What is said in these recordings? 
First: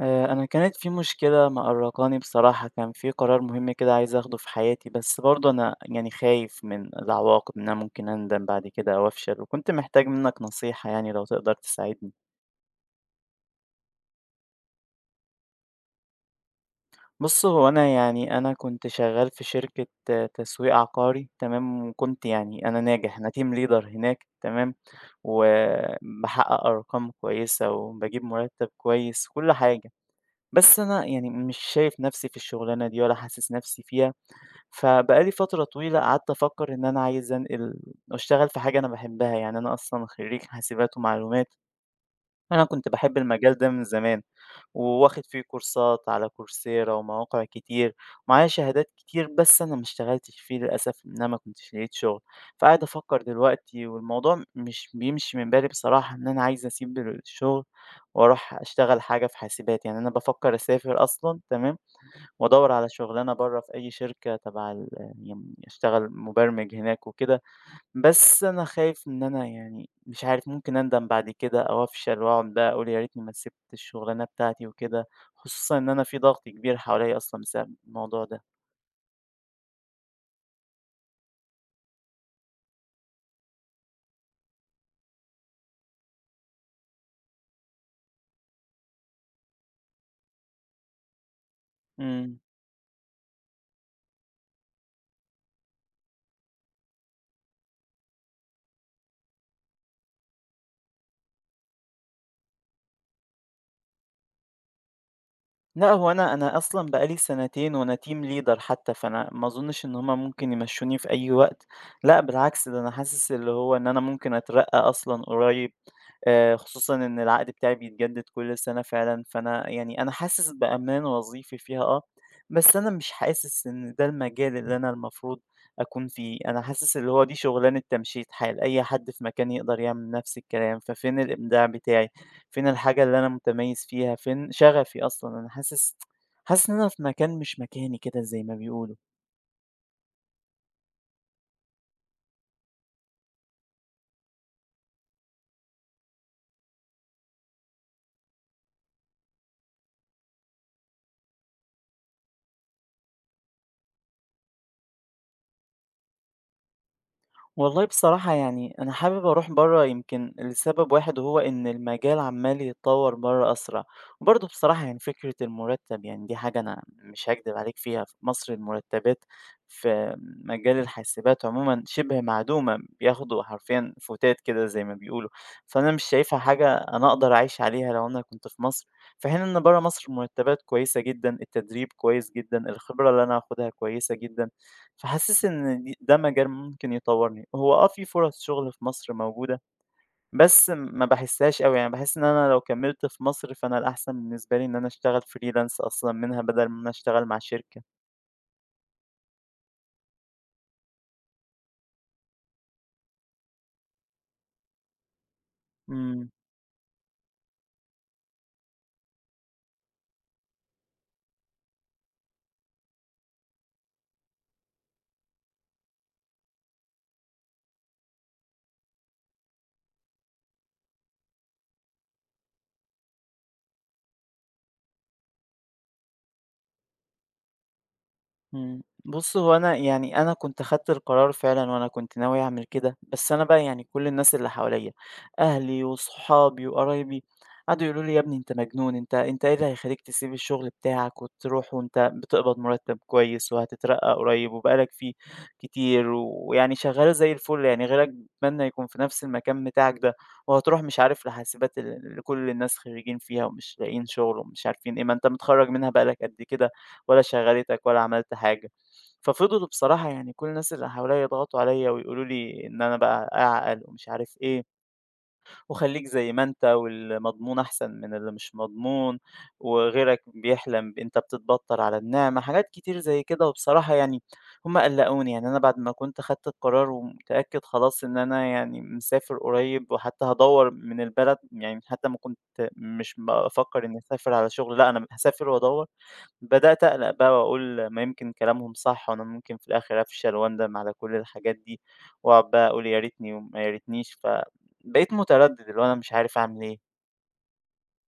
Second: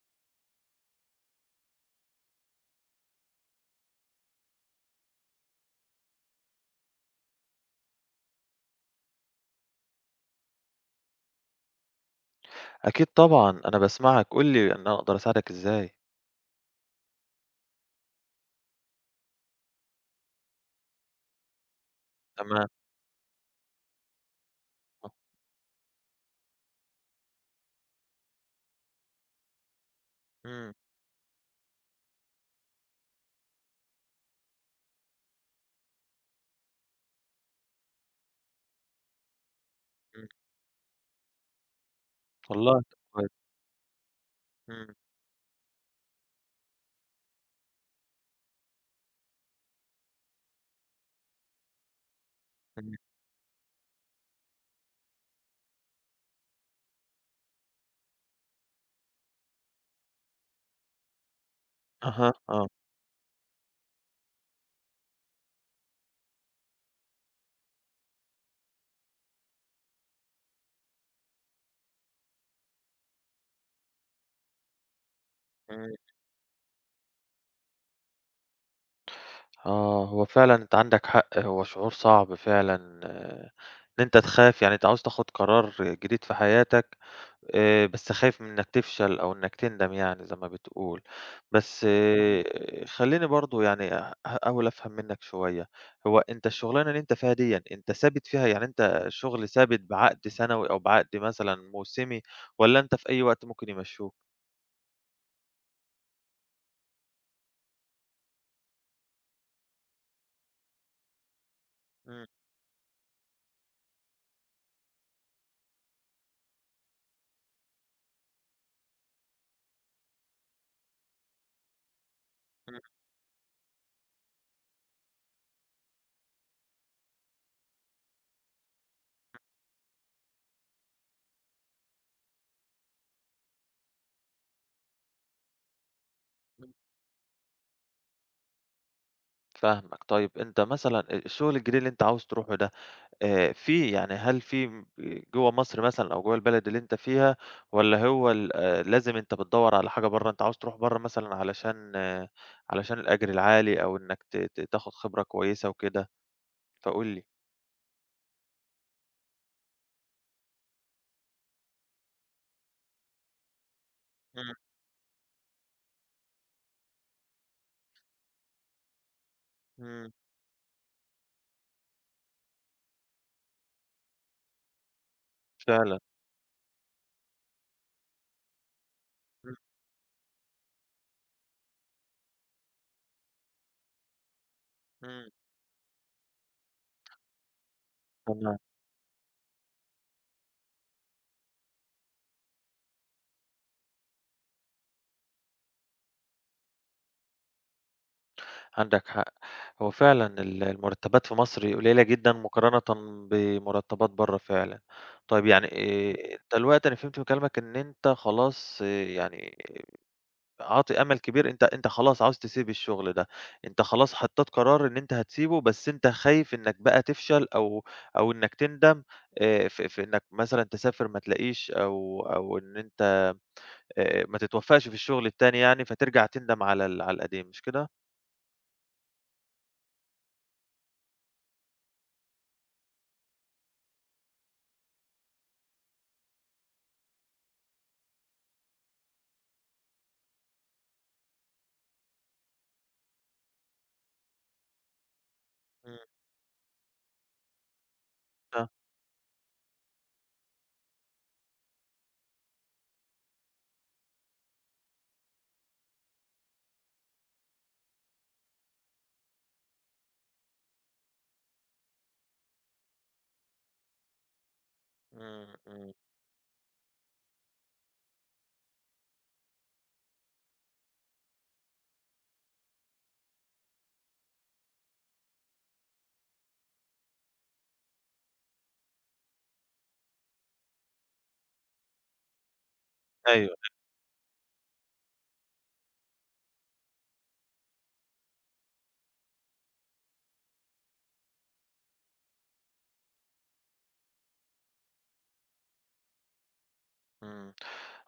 أنا كانت في مشكلة مقرّقاني بصراحة، كان في قرار مهم كده عايز آخده في حياتي، بس برضه أنا يعني خايف من العواقب، إن أنا ممكن أندم بعد كده أو أفشل، وكنت محتاج منّك نصيحة يعني لو تقدر تساعدني. أكيد طبعًا، أنا باسمعك، قُل لي إن أنا أقدر أساعدك إزاي. بُص، هو أنا يعني أنا كنت شغّال في شركة تسويق عقاري تمام، وكنت تمام. يعني أنا ناجح، أنا team leader هناك تمام، آه. وباحقق أرقام كويسة وباجيب مرتّب كويس وكل حاجة، إمم. بس أنا يعني مش شايف نَفْسي في الشغلانة دي ولا حاسس نَفْسي فيها. فبقى لي فترة طويلة قعدت أفكر إن أنا عايز أنقل وأشتغل في حاجة أنا باحبها، يعني أنا أصلًا إمم. خريج حاسبات ومعلومات، أنا والله، كنت طب باحب كويس. المجال ده من زمان، إمم. وواخد فيه كورسات على كورسيرا ومواقع كتير، معايا شهادات كتير بس أنا ما اشتغلتش فيه للأسف إن أنا ما كنتش لقيت شغل، فقاعد إمم. أفكر دلوقتي والموضوع مش بيمشي من بالي بصراحة إن أنا عايز أسيب الشغل وأروح أشتغل حاجة في حاسبات، يعني أنا بافكر أسافر أصلًا تمام. أها. آه. وأدوّر على شُغلانة برّه في أي شركة تبع يعني أشتغل مُبرمِج هناك وكده، بس أنا خايف إن أنا يعني مش عارف ممكن أندم بعد كده أو أفشل وأقعد بقى أقول يا ريتني ما سِبت الشُغلانة بتاعتي وكده، خصوصًا إن إمم. أنا في ضغط كبير حواليّا أصلًا بسبب الموضوع ده. آه، هو فعلًا أنت عندك حق، هو شعور صعب فعلًا آه، إن أنت تخاف، يعني أنت عاوز تاخد قرار جديد في حياتك، بس خايف من إنك تفشل أو إنك تندم يعني زي ما بتقول، بس إمم. إمم. خلّيني برضه يعني أحاول أفهم منّك شوية. هو أنت الشغلانة اللي أنت فيها ديًّا أنت ثابت فيها، يعني أنت شغل ثابت بعقد سنوي أو بعقد مثلًا موسمي، والّا أنت في أي وقت ممكن يمشّوك؟ لأ، هو أنا أصلًا بقى لي سنتين وأنا team leader حتى، فأنا ما أظنش إن هُم ممكن يمشّوني في أي وقت، لأ إمم. بالعكس ده أنا حاسس اللي هو إن أنا ممكن أترقّى أصلًا قريب، خصوصًا إن العقد بتاعي بيتجدد كل سنة فعلًا، فأنا يعني أنا حاسس بأمان وظيفي فيها آه، بس إمم. أنا مش حاسس إن ده المجال اللي أنا المفروض أكون فيه، أنا حاسس اللي هو دي شغلانة تمشيط حال، أي حد في مكاني يقدر يعمل نفس الكلام، ففين الإبداع بتاعي؟ فين الحاجة اللي أنا متميز فيها، فين شغفي أصلًا، أنا حاسس إمم، إن أنا في مكان مش مكاني كده زي ما بيقولوا. فاهمك. طيب، أنت مثلًا الشغل الجديد اللي أنت عاوز تروحه ده، في يعني هل في جوّه مصر مثلًا أو جوّه البلد اللي أنت فيها، والّا هو ال لازم أنت بتدوّر على حاجة برّه؟ أنت عاوز تروح برّه مثلًا علشان الأجر العالي أو إنّك ت ت تاخُد خبرة كويسة وكده؟ فقُل لي. والله بصراحة يعني أنا حابب أروح برا يمكن لسبب واحد وهو إن المجال عمال يتطور برا أسرع وبرضه إمم. بصراحة يعني فكرة المرتب يعني دي حاجة أنا مش هكدب عليك فيها، في مصر المرتبات إمم، في مجال الحاسبات عموما شبه معدومة، بياخدوا حرفيا فتات كده زي ما بيقولوا. فأنا فعلًا. مش شايفها حاجة أنا أقدر أعيش عليها لو أنا كنت في مصر، في حين إمم. إن برا مصر المرتبات كويسة جدا، التدريب كويس جدا، الخبرة اللي أنا هاخدها كويسة جدا، إمم، فحاسس إن دي ده مجال ممكن يطوّرني. هو آه في فرص تمام، شغل في مصر موجودة، بس ما باحسّهاش أوي، يعني باحس إن أنا لو كمّلت في مصر فأنا الأحسن بالنسبة لي إن أنا أشتغل freelance أصلًا منها بدل ما أنا أشتغل مع شركة. عندك حق. هو فعلًا المرتبات في مصر قليلة جدًا مقارنةً بمرتبات برّه فعلًا. طيب يعني، إمم. أنت دلوقتي، أنا فهمت من كلامك إن أنت خلاص إيه، يعني عاطي أمل كبير، أنت خلاص عاوز تسيب الشغل ده، أنت خلاص حطّيت قرار إن أنت هتسيبه، بس أنت خايف إنّك بقى تفشل أو إنّك تندم، في إنّك مثلًا تسافر ما تلاقيش، أو إن أنت ما تتوفّقش في الشغل التاني يعني، فترجع تندم على القديم، مش كده؟ إمم. بُص، هو أنا يعني أنا كنت خدت القرار فعلًا وأنا كنت ناوي أعمل كده، بس أنا بقى يعني كل الناس اللي حواليّا، أهلي وصحابي وقرايبي، قعدوا يقولوا لي: "يا ابني أنت مجنون، أنت إيه اللي هيخلّيك تسيب الشغل بتاعك وتروح وأنت بتقبض مرتب كويس وهتترقى قريب وبقى لك فيه إمم. كتير ويعني شغال زي الفل، يعني غيرك بيتمنى آه. يكون في نفس المكان بتاعك ده، وهتروح مش عارف لحاسبات اللي كل الناس خريجين فيها ومش لاقيين شغل ومش عارفين إيه، ما أنت متخرّج منها بقى لك قد كده." ولا شغّلتك ولا عملت حاجة. ففضلوا بصراحة يعني كل الناس اللي حواليّا يضغطوا عليّا ويقولوا لي إن أنا بقى أعقل ومش عارف إيه. إمم. إمم. وخلّيك زي ما أنت، والمضمون أحسن من اللي مش مضمون، وغيرك بيحلم أنت بتتبطّر على النعمة، حاجات كتير زي كده، وبصراحة يعني هم قلّقوني، يعني أنا بعد ما كنت خدت القرار ومتأكد خلاص إن أنا يعني مسافر قريب، وحتى هادوّر من البلد، يعني حتى ما كنت مش أيوه. بافكّر إني أسافر على شغل، لأ أنا هاسافر وادوّر، بدأت أقلق بقى وأقول ما يمكن كلامهم صح، وأنا ممكن في الآخر أفشل وأندم على كل الحاجات دي، وأقعد بقى أقول يا ريتني وما يا ريتنيش، بقيت متردد اللي هو أنا مش عارف أعمل إيه. إمم.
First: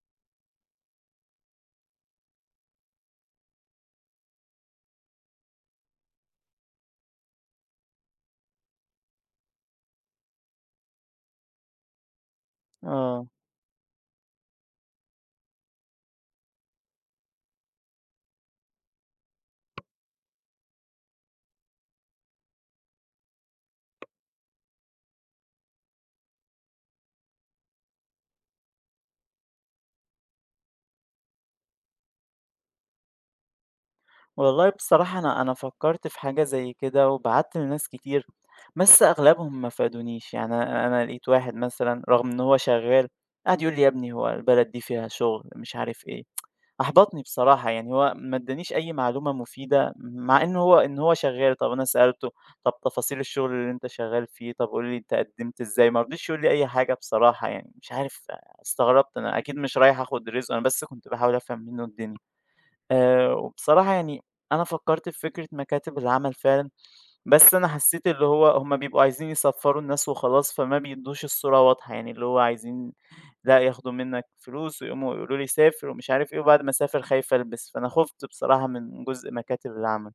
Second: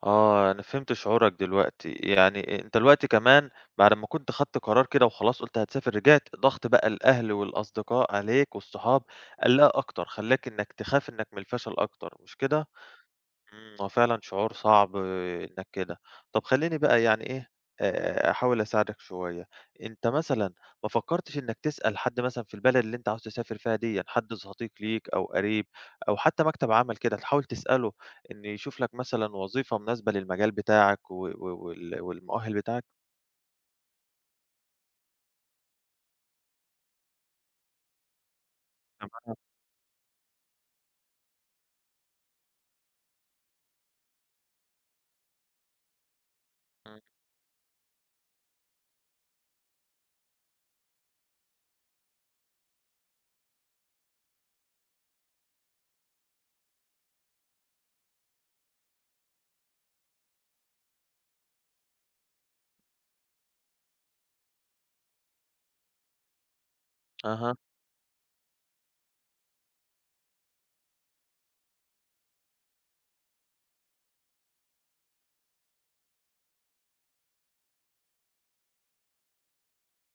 آه، أنا فهمت شعورك دلوقتي. يعني أنت دلوقتي كمان، بعد ما كنت خدت قرار كده وخلاص قُلت هتسافر، رجعت ضغط بقى الأهل والأصدقاء عليك والصحاب، قلّقها أكتر، خلّاك إنك تخاف إنك من الفشل أكتر، مش كده؟ آه. إمم، هو فعلًا شعور صعب إنك كده. طب خلّيني بقى يعني إيه، أحاول أساعدك شوية. أنت مثلًا ما فكّرتش إنك تسأل حد مثلًا في البلد اللي أنت عاوز تسافر فيها ديًّا، حد صديق ليك أو قريب، أو حتى مكتب عمل كده، تحاول تسأله إن يشوف لك مثلًا وظيفة مناسبة للمجال بتاعك و و وال والمؤهل بتاعك؟ والله بصراحة أنا فكّرت في حاجة زي كده وبعتّ لناس كتير، بس تمام. أغلبهم ما فادونيش، يعني أنا لقيت واحد مثلًا رغم إن هو شغّال قعد يقول لي: "يا ابني هو البلد دي فيها شغل،" مش عارف إيه. إمم. أحبطني بصراحة، يعني هو ما ادّانيش أي معلومة مفيدة، مع إن هو شغّال، طَب أنا سألته، طَب تفاصيل الشغل اللي أنت شغّال فيه، طَب قُل لي أنت قدّمت إزاي، ما رضيش يقول لي أي حاجة بصراحة يعني، مش عارف، استغربت، أنا أكيد مش رايح آخُد رزق، أنا بس كنت باحاول أفهم منّه الدنيا. وبصراحة يعني أنا فكّرت في فكرة مكاتب العمل فعلًا، بس أها. أنا حسّيت اللي هو هم بيبقوا عايزين يصفّروا الناس وخلاص، فما بيدّوش الصورة واضحة، يعني اللي هو عايزين لأ ياخدوا منّك فلوس ويقوموا يقولوا لي سافر ومش عارف إيه، وبعد ما أسافر خايف ألبس، فأنا خُفت بصراحة من جزء مكاتب العمل.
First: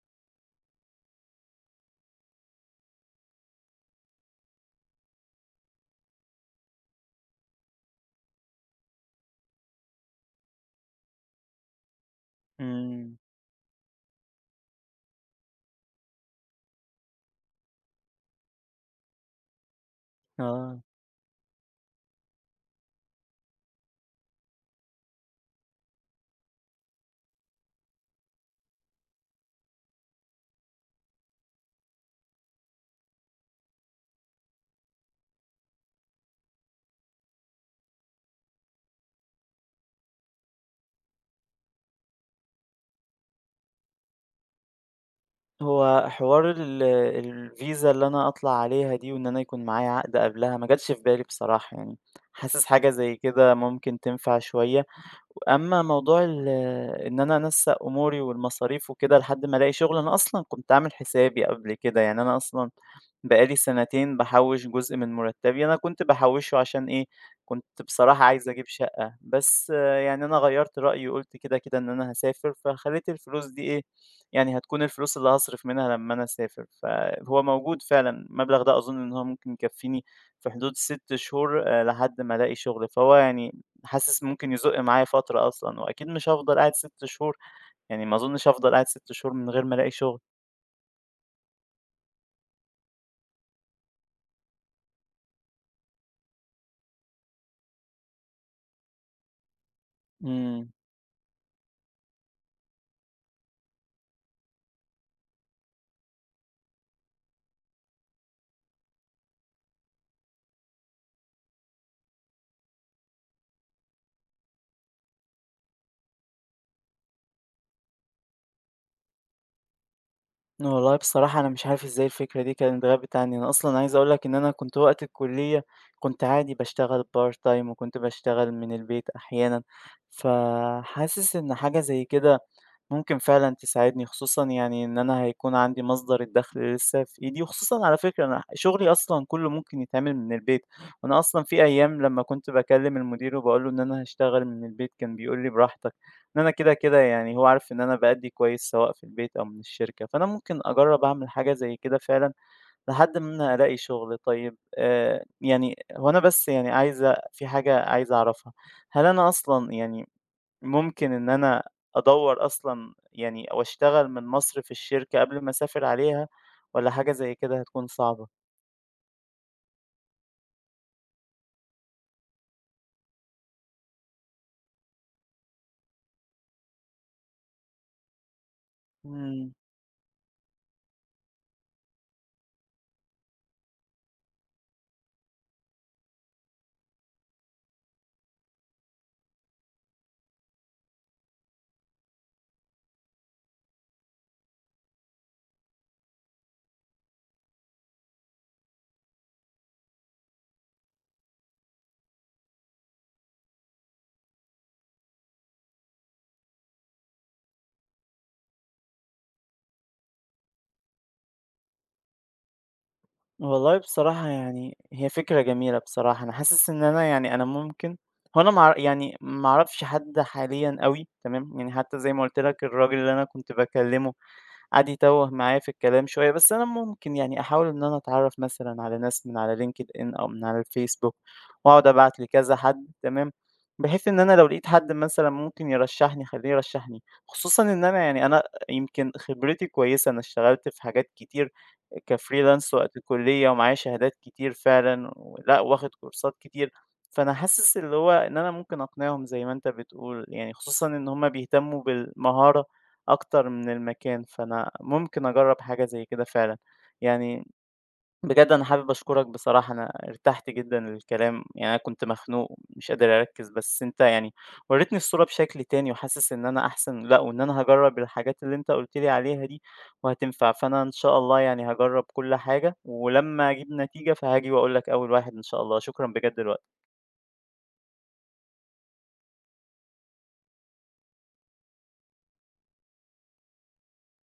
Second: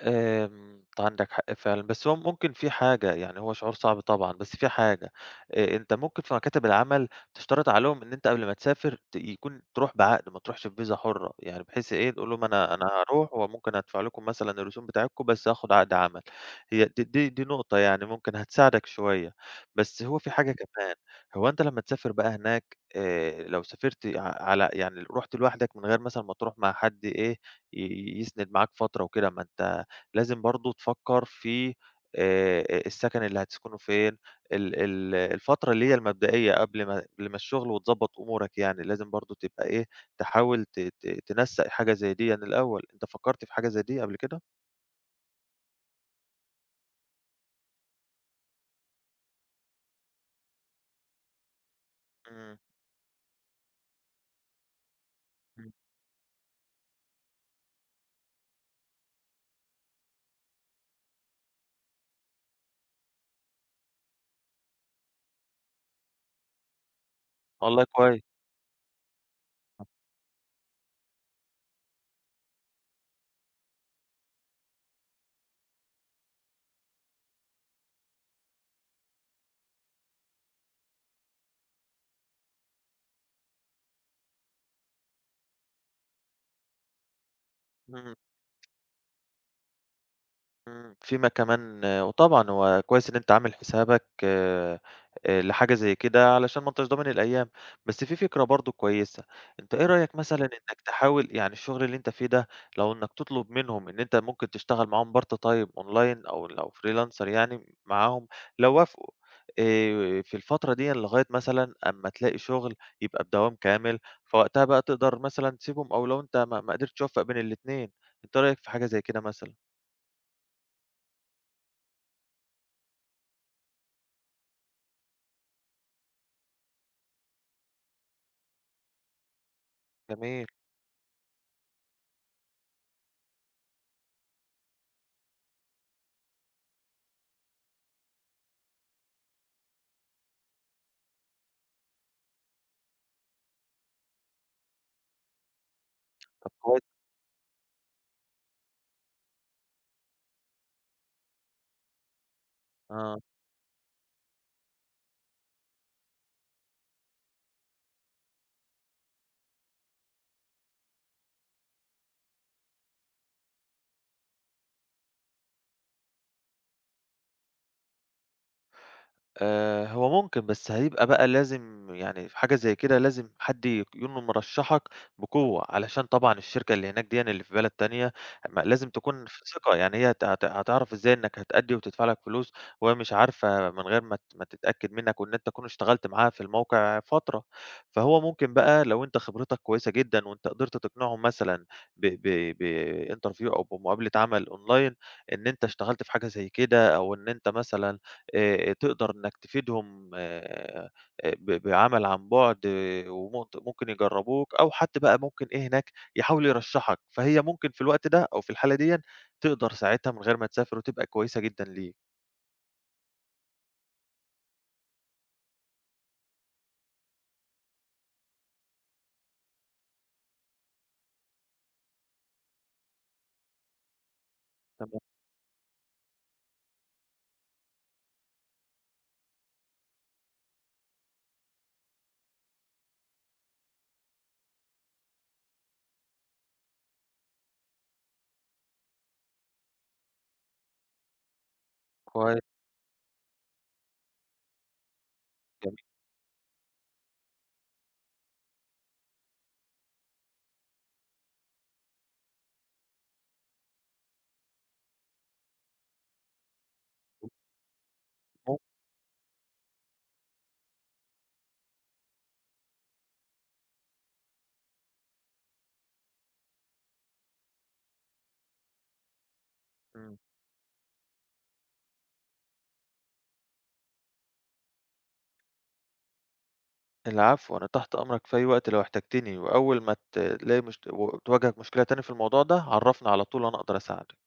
أنت عندك حق فعلًا، بس هو ممكن في حاجة، يعني هو شعور صعب طبعًا، بس في حاجة. أنت ممكن في مكاتب العمل تشترط عليهم إن أنت قبل ما تسافر، يكون تروح بعقد، ما تروحش بفيزا حُرة، يعني بحيث إيه، تقول لهم أنا إمم، هاروح وممكن أدفع لكم مثلًا الرسوم بتاعتكم بس هاخد عقد عمل. هي د دي دي نقطة يعني ممكن هتساعدك شوية، بس هو في حاجة آه. كمان. هو أنت لمّا تسافر بقى هناك، لو سافرت على يعني رُحت لوحدك من غير مثلًا ما تروح مع حد إيه، يسند معاك فترة وكده، ما أنت لازم برضه تفكّر في السكن اللي هتسكنه فين، ال ال الفترة اللي هي المبدئية قبل ما الشغل وتضبّط أمورك يعني، لازم برضه تبقى إيه، تحاول ت ت تنسّق حاجة زي ديًا الأول. أنت فكّرت في حاجة زي دي قبل كده؟ هو حوار الفيزا اللي أنا أطلع عليها دي وإن أنا يكون معايا عقد قبلها ما جاتش في بالي بصراحة يعني، إمم. حاسس حاجة زي كده ممكن تنفع شوية. إمم. أمّا موضوع إن أنا أنسَّق أموري والمصاريف وكده لحد ما ألاقي شغل، أنا أصلًا كنت عامل حسابي قبل كده، يعني أنا أصلًا بقى لي سنتين باحوِّش جزء من مرتبي، أنا كنت باحوِّشه عشان إيه، كنت والله كويس. بصراحة عايز أجيب شقة، بس يعني أنا غيَّرت رأيي وقُلت كده، إن أنا هاسافر، فخليت الفلوس دي إيه، يعني هتكون الفلوس اللي هاصرف منها لمّا أنا أسافر، فهو موجود فعلًا، المبلغ ده أظن إن هو ممكن يكفيني في حدود 6 شهور، لحد ما ألاقي شغل، فهو يعني حاسس ممكن يزق معايا فترة أصلًا، وأكيد مش هافضل قاعد 6 شهور، يعني إمم. ما أظنش هافضل قاعد 6 شهور من غير ما ألاقي شغل. إمم، فيما كمان آه. وطبعًا هو كويس إن أنت عامل حسابك، لحاجة زي كده علشان ما أنتش ضامن الأيام، بس في فكرة برضه كويسة. أنت إيه رأيك مثلًا إمم. إنك تحاول يعني الشغل اللي أنت فيه ده، لو إنك تطلب منهم إن أنت ممكن تشتغل معاهم part time online أو لو freelancer يعني معاهم، لو وافقوا، في الفترة ديًا لغاية مثلًا أمّا تلاقي شغل يبقى بدوام كامل، فوقتها بقى تقدر مثلًا تسيبهم، أو لو أنت ما قدرتش توفّق بين الاتنين. أنت إيه رأيك في حاجة زي كده مثلًا؟ والله بصراحة أنا مش عارف إزاي الفكرة دي كانت غابت عني، أنا أصلًا عايز أقول لك إن أنا كنت وقت الكلية كنت عادي باشتغل part time وكنت باشتغل من البيت أحيانًا، جميل. فحاسس إن حاجة زي كده ممكن فعلًا تساعدني، خصوصًا يعني إن أنا هيكون عندي مصدر الدخل لسه في إيدي، وخصوصًا على فكرة أنا شغلي أصلًا كله ممكن يتعمل من البيت، وأنا أصلًا في أيام لما كنت باكلم المدير وباقول له إن أنا هاشتغل من البيت كان بيقول لي براحتك. إن أنا كده، كويس. كده يعني هو عارف إن أنا بأدّي كويس سواء في البيت أو من الشركة، فأنا ممكن أجرّب أعمل حاجة زي كده فعلًا لحد آه. ما أنا ألاقي شغل. طيب يعني هو أنا بس يعني عايز في حاجة عايز أعرفها، هل أنا أصلًا يعني ممكن إن أنا أدوّر أصلًا يعني أو أشتغل من مصر في الشركة قبل ما أسافر عليها والّا حاجة زي كده هتكون صعبة؟ هو ممكن، بس هيبقى بقى لازم يعني في حاجة زي كده لازم حد يكون مرشّحك بقوة، علشان طبعًا الشركة اللي هناك ديًا اللي في بلد تانية ما لازم تكون في إمم. ثقة، يعني هي هت هت هتعرف إزاي إنّك هتأدّي وتدفع لك فلوس، وهي مش عارفة من غير ما تتأكد منّك وإن أنت تكون اشتغلت معاها في الموقع فترة. فهو ممكن بقى لو أنت خبرتك كويسة جدًا وأنت قدرت تقنعهم مثلًا ب ب بinterview أو بمقابلة عمل أونلاين، إن أنت اشتغلت في حاجة زي كده، أو إن أنت مثلًا تقدر إنّك تفيدهم بعمل عن بُعد، ممكن يجرّبوك، أو حد بقى ممكن إيه هناك يحاول يرشّحك، فهي ممكن في الوقت ده أو في الحالة ديًّا تقدر ساعتها من غير ما تسافر، وتبقى كويسة جدًا ليك. والله بصراحة يعني هي فكرة جميلة بصراحة، أنا حاسس إن أنا يعني أنا ممكن، هو أنا مع يعني ما أعرفش حد حاليًا أوي تمام، يعني حتى زي ما قُلت لك الراجل اللي أنا كنت باكلمه قعد تمام. يتوه معايا في الكلام شوية، بس أنا ممكن يعني أحاول إن أنا أتعرّف مثلًا على ناس من على LinkedIn أو من على الفيسبوك وأقعد أبعت لكذا حد تمام، بحيث إن أنا لو لقيت حد مثلًا ممكن يرشّحني خلّيه يرشّحني، خصوصًا إن أنا يعني أنا يمكن خبرتي كويسة، أنا اشتغلت في حاجات كتير كويس. كfreelance وقت الكلية ومعايا شهادات كتير فعلًا ولأ جميل. واخد كورسات كتير، فأنا حاسس اللي هو إن أنا ممكن أقنعهم زي ما أنت بتقول، يعني خصوصًا إن هُم بيهتموا بالمهارة أكتر من المكان، فأنا ممكن أجرّب حاجة زي كده فعلًا. يعني بجد أنا حابب أشكرك بصراحة، أنا ارتحت جدًا للكلام، يعني أنا كنت مخنوق ومش قادر أركّز، بس أنت يعني ورّيتني الصورة بشكل تاني وحاسس إن أنا أحسن لأ، وإن أنا هاجرّب الحاجات اللي أنت قُلت لي عليها دي إمم. وهتنفع، فأنا إن شاء الله يعني هاجرّب كل حاجة، ولمّا أجيب نتيجة فهاجي وأقول لك أول واحد إن شاء الله. شكرًا بجد الوقت. العفو، أنا تحت أمرك في أي وقت لو احتجتني، وأول ما تلاقي مشت و تواجهك مشكلة تاني في الموضوع ده عرّفني على طول وأنا أقدر أساعدك.